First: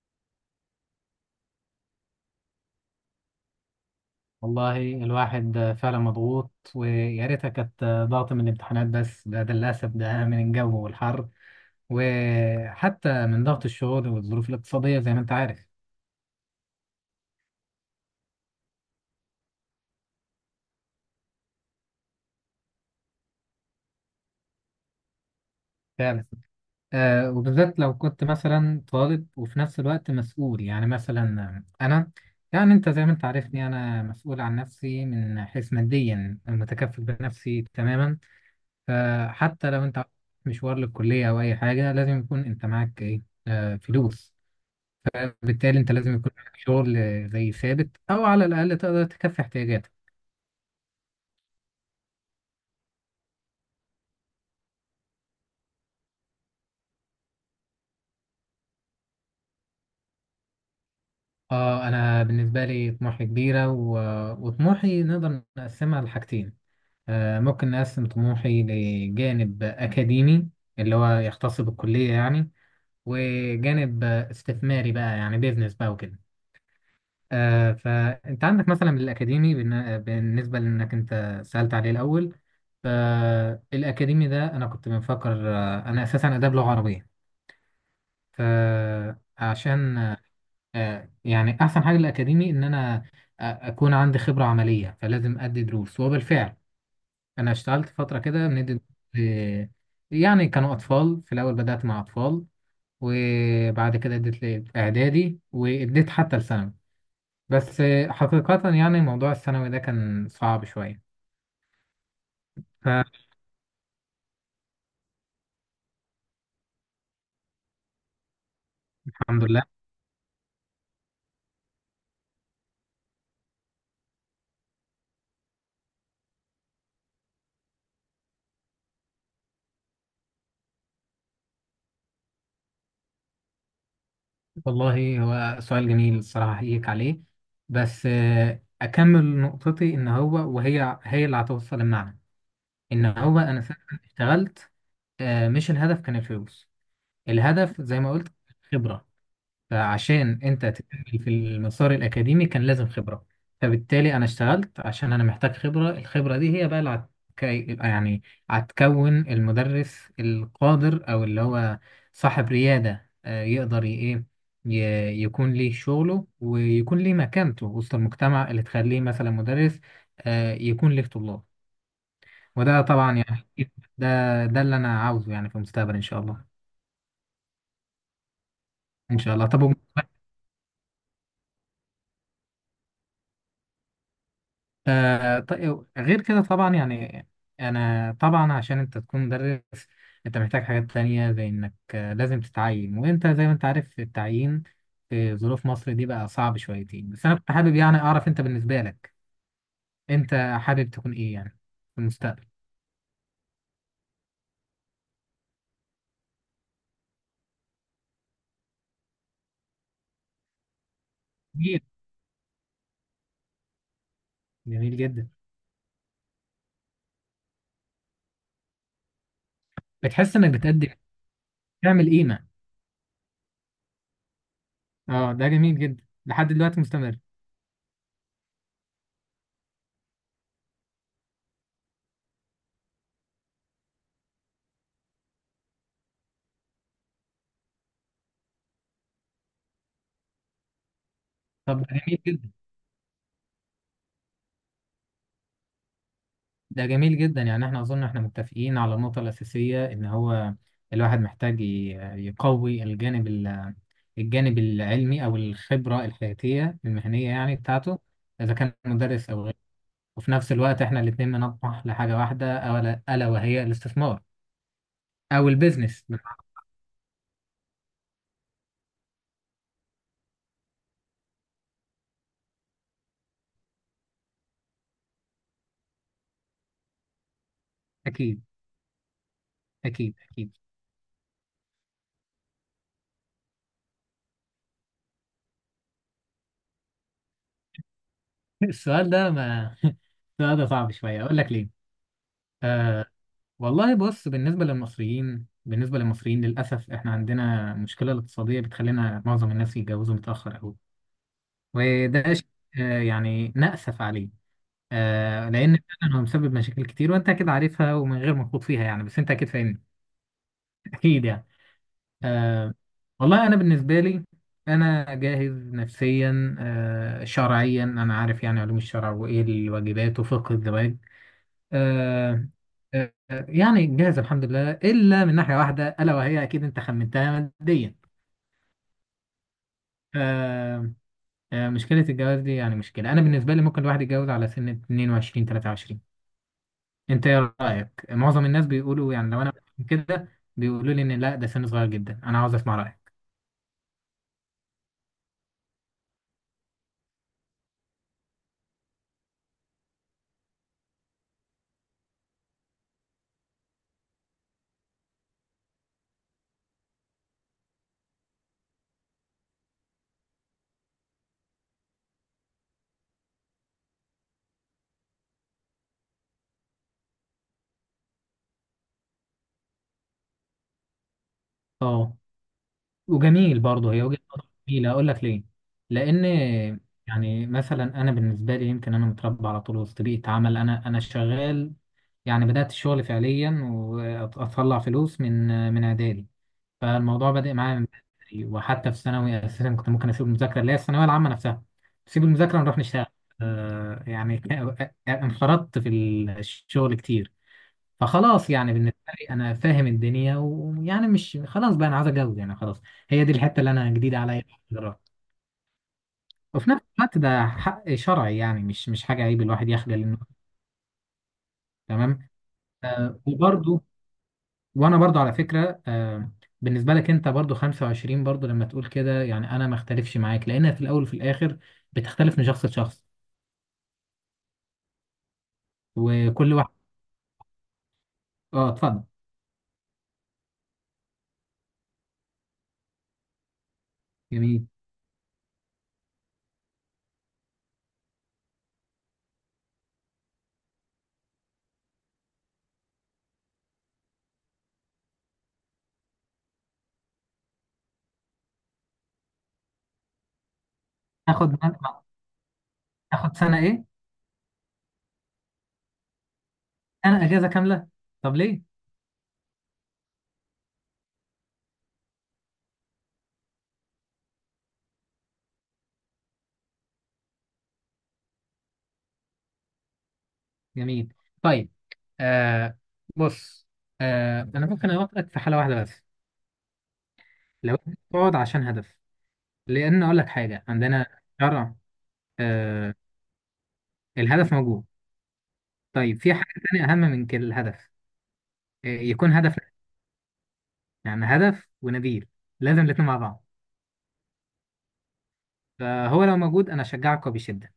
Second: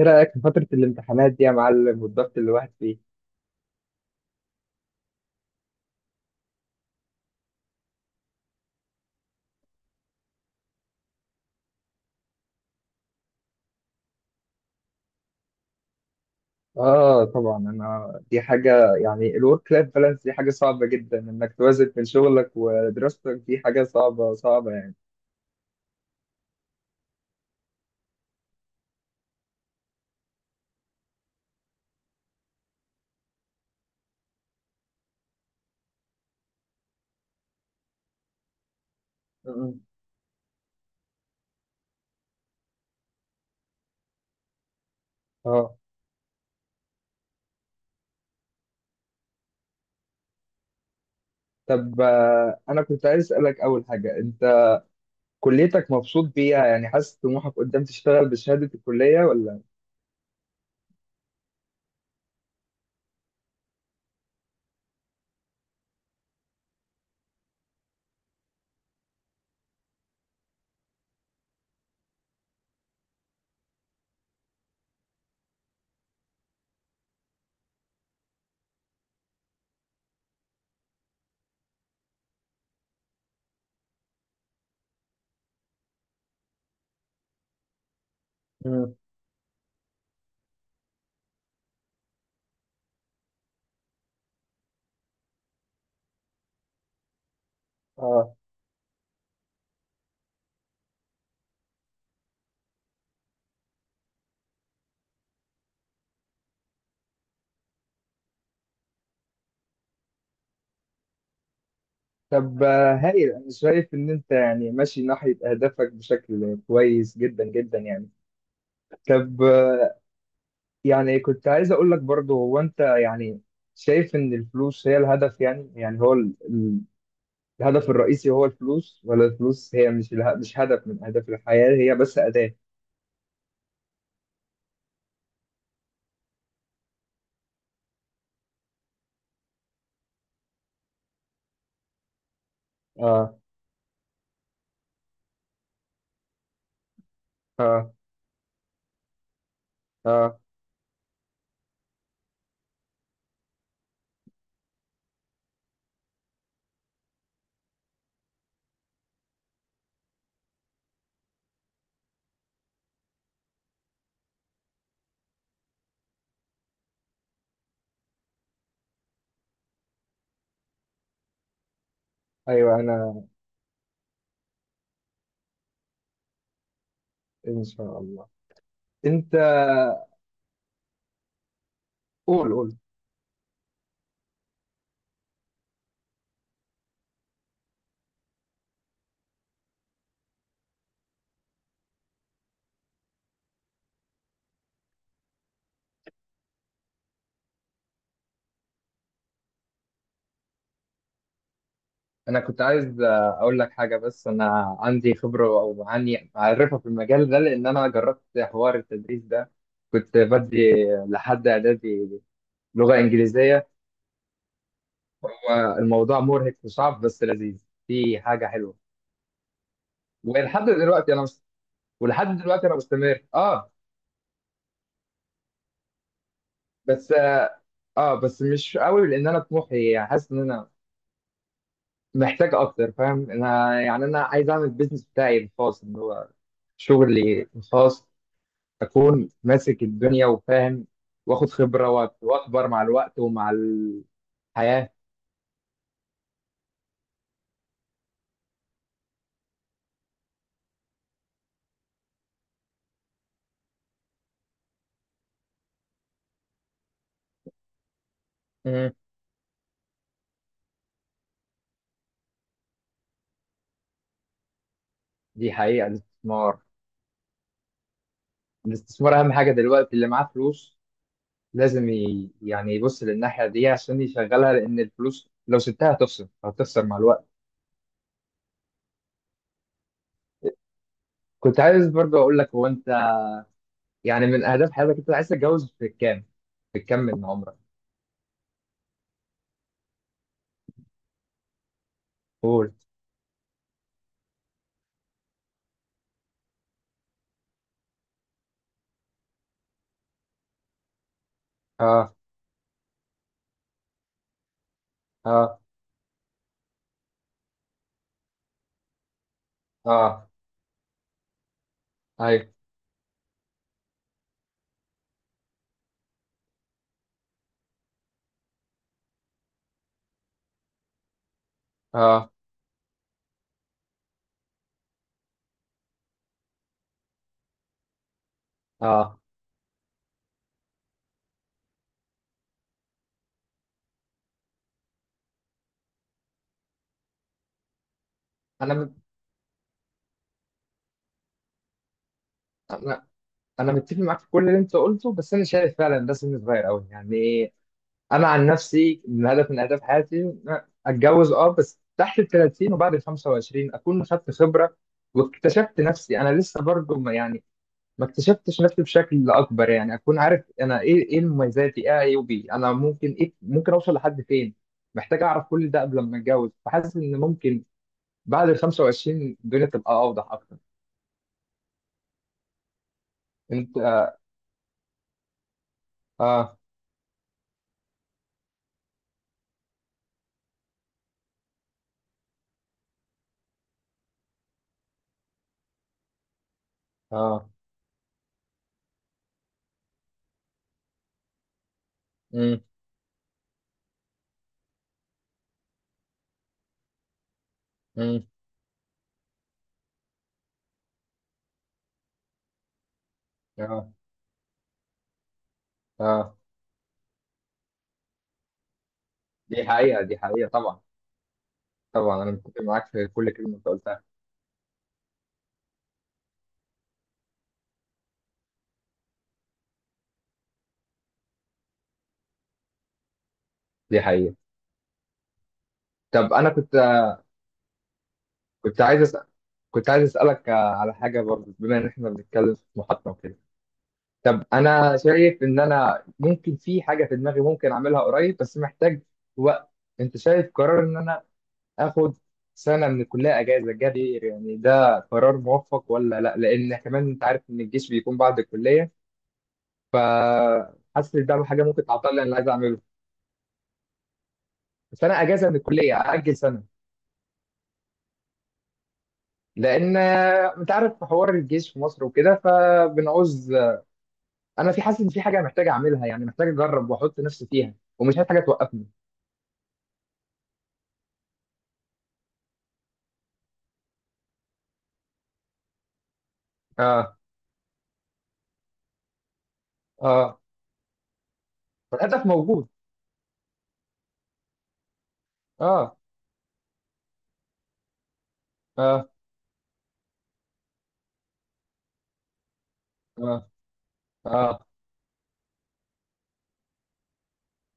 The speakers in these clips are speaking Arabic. ايه رأيك في فترة الامتحانات دي يا معلم والضغط اللي الواحد فيه؟ والله الواحد فعلا مضغوط ويا ريتها كانت ضغط من الامتحانات، بس ده للأسف ده من الجو والحر، وحتى من ضغط الشغل والظروف الاقتصادية زي ما أنت عارف. اه، طبعا. انا دي حاجة يعني الورك لايف بالانس دي حاجة صعبة جدا، انك توازن بين شغلك ودراستك دي حاجة صعبة صعبة يعني. فعلا. وبالذات لو كنت مثلا طالب وفي نفس الوقت مسؤول، يعني مثلا أنا. يعني أنت زي ما أنت عارفني، أنا مسؤول عن نفسي، من حيث ماديا متكفل بنفسي تماما. فحتى مم. لو أنت مشوار للكلية أو أي حاجة، لازم يكون أنت معاك إيه. فلوس. اه. بالتالي انت لازم يكون عندك شغل زي ثابت، او على الاقل تقدر تكفي احتياجاتك. طب انا كنت عايز اسألك اول حاجة، انت كليتك مبسوط بيها؟ يعني حاسس طموحك قدام تشتغل بشهادة الكلية ولا؟ اه، انا بالنسبه لي طموحي كبيره وطموحي نقدر نقسمها لحاجتين. ممكن نقسم طموحي لجانب اكاديمي اللي هو يختص بالكليه يعني، وجانب استثماري بقى، يعني بيزنس بقى وكده. فانت عندك مثلا الاكاديمي، بالنسبه لانك انت سالت عليه الاول. فالاكاديمي ده انا كنت بفكر، انا اساسا اداب لغه عربيه. مم. فعشان يعني احسن حاجه للاكاديمي ان انا اكون عندي خبره عمليه، فلازم ادي دروس. وبالفعل انا اشتغلت فتره اه. كده بندي دروس. ل- يعني كانوا اطفال في الاول، بدات مع اطفال، وبعد كده اديت لاعدادي، واديت حتى لثانوي. بس حقيقه يعني موضوع الثانوي ده كان صعب شويه. طب هايل. انا شايف ان انت يعني ماشي ناحية اهدافك بشكل كويس جدا جدا يعني. طب فالحمد لله. يعني كنت عايز اقول لك برضو، هو انت يعني شايف ان الفلوس هي الهدف؟ يعني هو الهدف الرئيسي هو الفلوس، ولا الفلوس هي مش مش هدف من اهداف الحياة، هي بس أداة؟ والله هو سؤال جميل، الصراحة أحييك عليه. بس أكمل نقطتي، إن هو وهي هي اللي هتوصل المعنى، إن اه، هو أنا فعلا اشتغلت. مش الهدف كان الفلوس. الهدف اه، زي ما قلت، الخبرة. فعشان اه. انت تكمل في المسار الاكاديمي كان لازم خبره. فبالتالي انا اشتغلت عشان انا محتاج خبره. الخبره دي هي بقى اللي يعني هتكون المدرس القادر، او اللي هو صاحب رياده، يقدر ايه يكون ليه شغله، ويكون ليه مكانته وسط المجتمع، اللي تخليه مثلا مدرس يكون ليه طلاب. ايوه. وده طبعا انا يعني ده اللي انا عاوزه يعني في المستقبل ان شاء الله. ان شاء الله. ان شاء انت الله. طب قول. طيب، غير كده طبعا يعني انا طبعا عشان انت تكون مدرس، انت محتاج حاجات تانية، زي انك لازم تتعين، وانت زي ما انت عارف التعيين في ظروف مصر دي بقى صعب شويتين. بس انا كنت حابب يعني اعرف، انت بالنسبة لك انت حابب تكون ايه يعني في انا المستقبل. كنت عايز اقول لك حاجة، بس انا عندي خبرة او عني معرفة في المجال ده، لان انا جربت حوار التدريس ده. كنت بدي لحد جميل. اعدادي لغة انجليزية. جميل جدا. الموضوع مرهق وصعب بس لذيذ، في حاجه حلوه. بتحس انك ولحد بتقدم، دلوقتي انا مست... تعمل ولحد قيمة. دلوقتي انا مستمر. اه. اه، ده جميل جدا لحد دلوقتي بس مستمر. اه. بس مش قوي، لان انا طموحي حاسس ان انا محتاج اكتر. فاهم؟ انا يعني انا عايز اعمل البيزنس بتاعي الخاص، اللي هو شغلي الخاص. اكون ماسك الدنيا وفاهم، واخد طب ده خبره جميل جدا، واكبر مع الوقت ومع الحياه. ده جميل جدا. يعني احنا اظن احنا متفقين على النقطة الأساسية ان هو الواحد محتاج يقوي الجانب الجانب العلمي او الخبرة الحياتية المهنية يعني بتاعته، اذا كان مم. مدرس او غيره. وفي نفس الوقت احنا الاتنين بنطمح لحاجة واحدة، الا ألا وهي الاستثمار او دي حقيقه. البيزنس الاستثمار، الاستثمار اهم حاجه دلوقتي. اللي معاه فلوس لازم يعني يبص للناحية دي عشان يشغلها، لأن الفلوس لو سبتها هتخسر، هتخسر مع الوقت. اكيد. اكيد اكيد. كنت عايز برضه أقول لك، هو أنت يعني من أهداف حياتك أنت عايز تتجوز في كام؟ في كام من عمرك؟ السؤال ده ما السؤال ده صعب شوية، اقول لك ليه. قول. آه، والله بص، بالنسبة للمصريين بالنسبة للمصريين للأسف، إحنا عندنا مشكلة الاقتصادية بتخلينا معظم الناس يتجوزوا متأخر أوي. آه، وده شيء يعني نأسف عليه. آه، لأن فعلا هو مسبب مشاكل كتير، وأنت أكيد عارفها ومن غير ما تخوض فيها يعني، بس أنت أكيد فاهمني. آه. أكيد يعني. أيوه. آه، والله أنا بالنسبة لي، أنا جاهز نفسيا، شرعيا أنا عارف يعني علوم الشرع وإيه الواجبات وفقه الزواج. آه، آه. آه، يعني جاهز الحمد لله، إلا من ناحية واحدة، ألا وهي أكيد أنت خمنتها، ماديا. آه. آه. آه، مشكلة الجواز دي يعني مشكلة. أنا بالنسبة لي ممكن الواحد يتجوز على سن 22 23. أنت إيه رأيك؟ معظم الناس أنا مت... بيقولوا يعني لو أنا كده بيقولوا لي إن لا ده سن صغير جدا، أنا عاوز أسمع رأيك. أنا أنا متفق معاك في كل اللي أنت قلته، بس أنا شايف فعلا ده سن صغير أوي يعني. انا عن نفسي من هدف من اهداف حياتي إن أنا اتجوز، اه، بس تحت ال 30 وبعد ال 25 اكون خدت خبره واكتشفت نفسي. انا لسه برضه ما يعني، ما اكتشفتش نفسي بشكل اكبر يعني. اكون عارف انا ايه، ايه مميزاتي، ايه عيوبي، انا ممكن ايه، ممكن اوصل لحد فين. محتاج اعرف كل ده قبل ما اتجوز، فحاسس ان ممكن بعد ال 25 الدنيا تبقى اوضح اكتر. أه. وجميل انت. برضه، هي اه، وجهة نظر جميلة، أقول لك ليه؟ لأن اه، يعني مثلا أنا بالنسبة لي، يمكن أنا متربى على طول وسط بيئة عمل، أنا شغال. يعني بدأت الشغل فعليا وأطلع فلوس من إعدادي. فالموضوع اه. بدأ معايا من بدري، وحتى في ثانوي أساسا كنت ممكن أسيب المذاكرة اللي هي الثانوية العامة نفسها، أسيب المذاكرة امم. ونروح نشتغل. يعني انخرطت في الشغل كتير. امم. فخلاص يعني بالنسبة لي أنا فاهم الدنيا، ويعني مش خلاص بقى أنا عايز أتجوز يعني خلاص. هي دي الحتة اللي اه، أنا جديدة عليا دلوقتي. اه. وفي نفس الوقت ده حق شرعي يعني مش حاجة عيب دي الواحد يخجل حقيقه، دي إنه. حقيقه طبعا. تمام. طبعا انا متفق معاك في كل كلمه انت وبرضه قلتها، وانا برضو على فكره، بالنسبه لك انت برضو 25، برضو لما تقول كده يعني انا ما اختلفش معاك، لانها في الاول وفي الاخر بتختلف من شخص لشخص، دي حقيقة. طب أنا وكل واحد. كنت. اه، كنت عايز اتفضل. أسأل كنت عايز أسألك على حاجة برضه، بما إن إحنا بنتكلم في محطة وكده. طب جميل. أنا شايف إن أنا ممكن، في حاجة في دماغي ممكن أعملها قريب، بس محتاج وقت. أنت شايف قرار إن أنا آخد سنة من الكلية أجازة جابير يعني، ده قرار موفق ولا لأ؟ لأن كمان أنت عارف إن الجيش بيكون بعد الكلية، فحاسس إن ده تاخد حاجة ممكن تعطلني اللي عايز أعمله. تاخد سنه ايه. بس أنا أجازة من الكلية أأجل سنة، انا اجازه كامله. طب ليه. لان انت عارف حوار الجيش في مصر وكده فبنعوز. انا في حاسس ان في حاجه محتاج اعملها يعني، محتاج اجرب واحط نفسي فيها ومش عايز حاجه توقفني. جميل. طيب. آه. بص. آه، انا ممكن اوافقك في حاله واحده بس. اه، لو انت بتقعد عشان هدف. لان اقول لك اه. حاجه عندنا شرع. فالهدف موجود. آه، الهدف موجود. اه، طيب، في حاجه تانية اهم من كده، الهدف اه، يكون هدف، يعني هدف ونبيل، لازم الاتنين مع اه، بعض. اه، فهو لو موجود انا اشجعك وبشده.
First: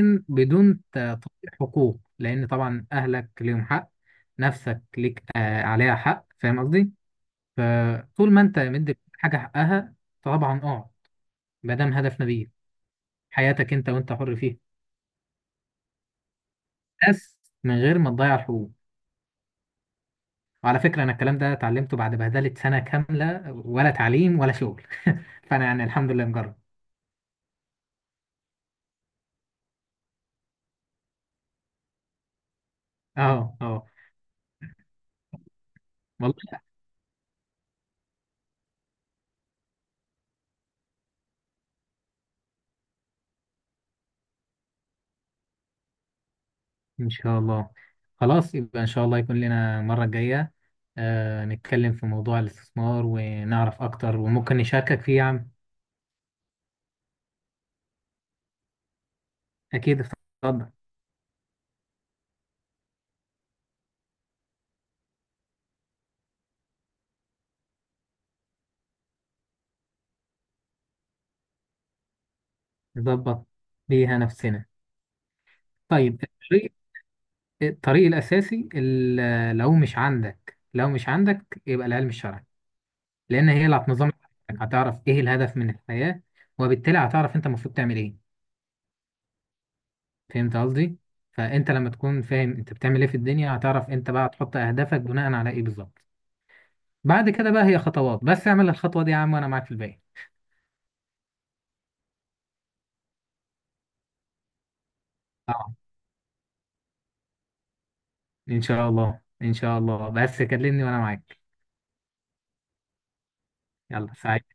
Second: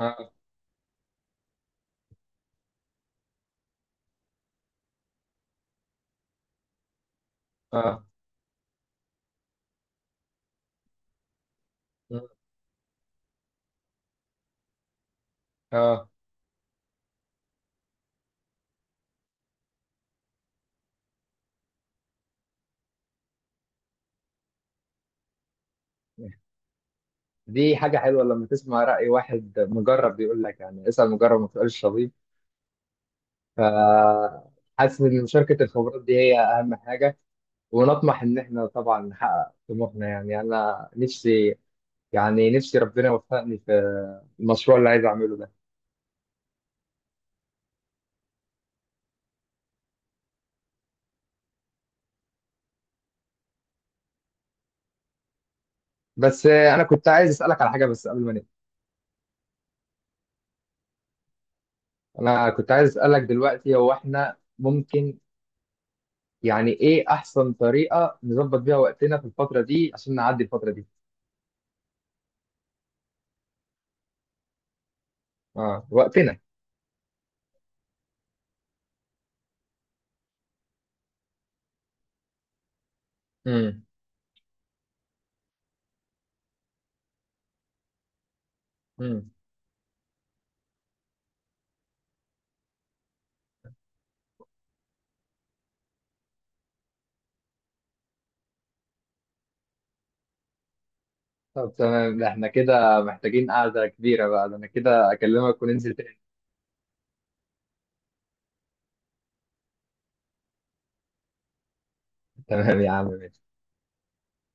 اه، بدون تطبيق حقوق، لان طبعا اهلك ليهم حق، نفسك ليك آه عليها حق، فاهم قصدي. اه، فطول ما انت مدي حاجه حقها، طبعا اه، ما دام اه. هدف نبيل، حياتك انت وانت حر فيها، آه. بس من غير ما تضيع الحقوق. وعلى فكره انا الكلام ده اتعلمته بعد بهدله سنه كامله، ولا تعليم ولا شغل. فانا يعني الحمد لله مجرب. دي حاجه حلوه لما تسمع راي واحد مجرب بيقول لك، يعني اسال مجرب ما تسالش طبيب. اه. ف، اه. حاسس ان مشاركه الخبرات دي هي والله. اهم حاجه. ونطمح ان احنا طبعا نحقق طموحنا. يعني انا نفسي، يعني نفسي ربنا يوفقني في المشروع اللي عايز اعمله ده. إن شاء الله. خلاص يبقى إن شاء الله يكون لنا المرة الجاية نتكلم في موضوع الاستثمار ونعرف أكتر، وممكن نشاركك فيه يا عم. بس انا كنت عايز اسالك على حاجه بس قبل ما نبدا. أكيد اتفضل. انا كنت عايز اسالك دلوقتي، هو احنا ممكن يعني ايه احسن طريقه نظبط بيها وقتنا في الفتره دي عشان نعدي الفتره دي؟ نظبط بيها نفسنا. اه، طيب، وقتنا. الطريق الأساسي لو مش عندك، لو مش عندك، يبقى العلم الشرعي. لأن هي اللي امم. هتنظم حياتك. هتعرف إيه الهدف من الحياة، وبالتالي هتعرف أنت المفروض تعمل إيه. امم. فهمت قصدي؟ فأنت لما تكون فاهم أنت بتعمل إيه في الدنيا، هتعرف أنت بقى تحط أهدافك بناء على إيه بالظبط. بعد كده بقى هي خطوات، بس اعمل الخطوة دي يا عم وانا معاك في الباقي. طب تمام. ده احنا كده محتاجين قعده كبيره بقى. ده انا كده اكلمك اه، وننزل تاني. ان شاء الله ان شاء الله، بس كلمني وانا معاك. تمام يا عم. يلا سعيد.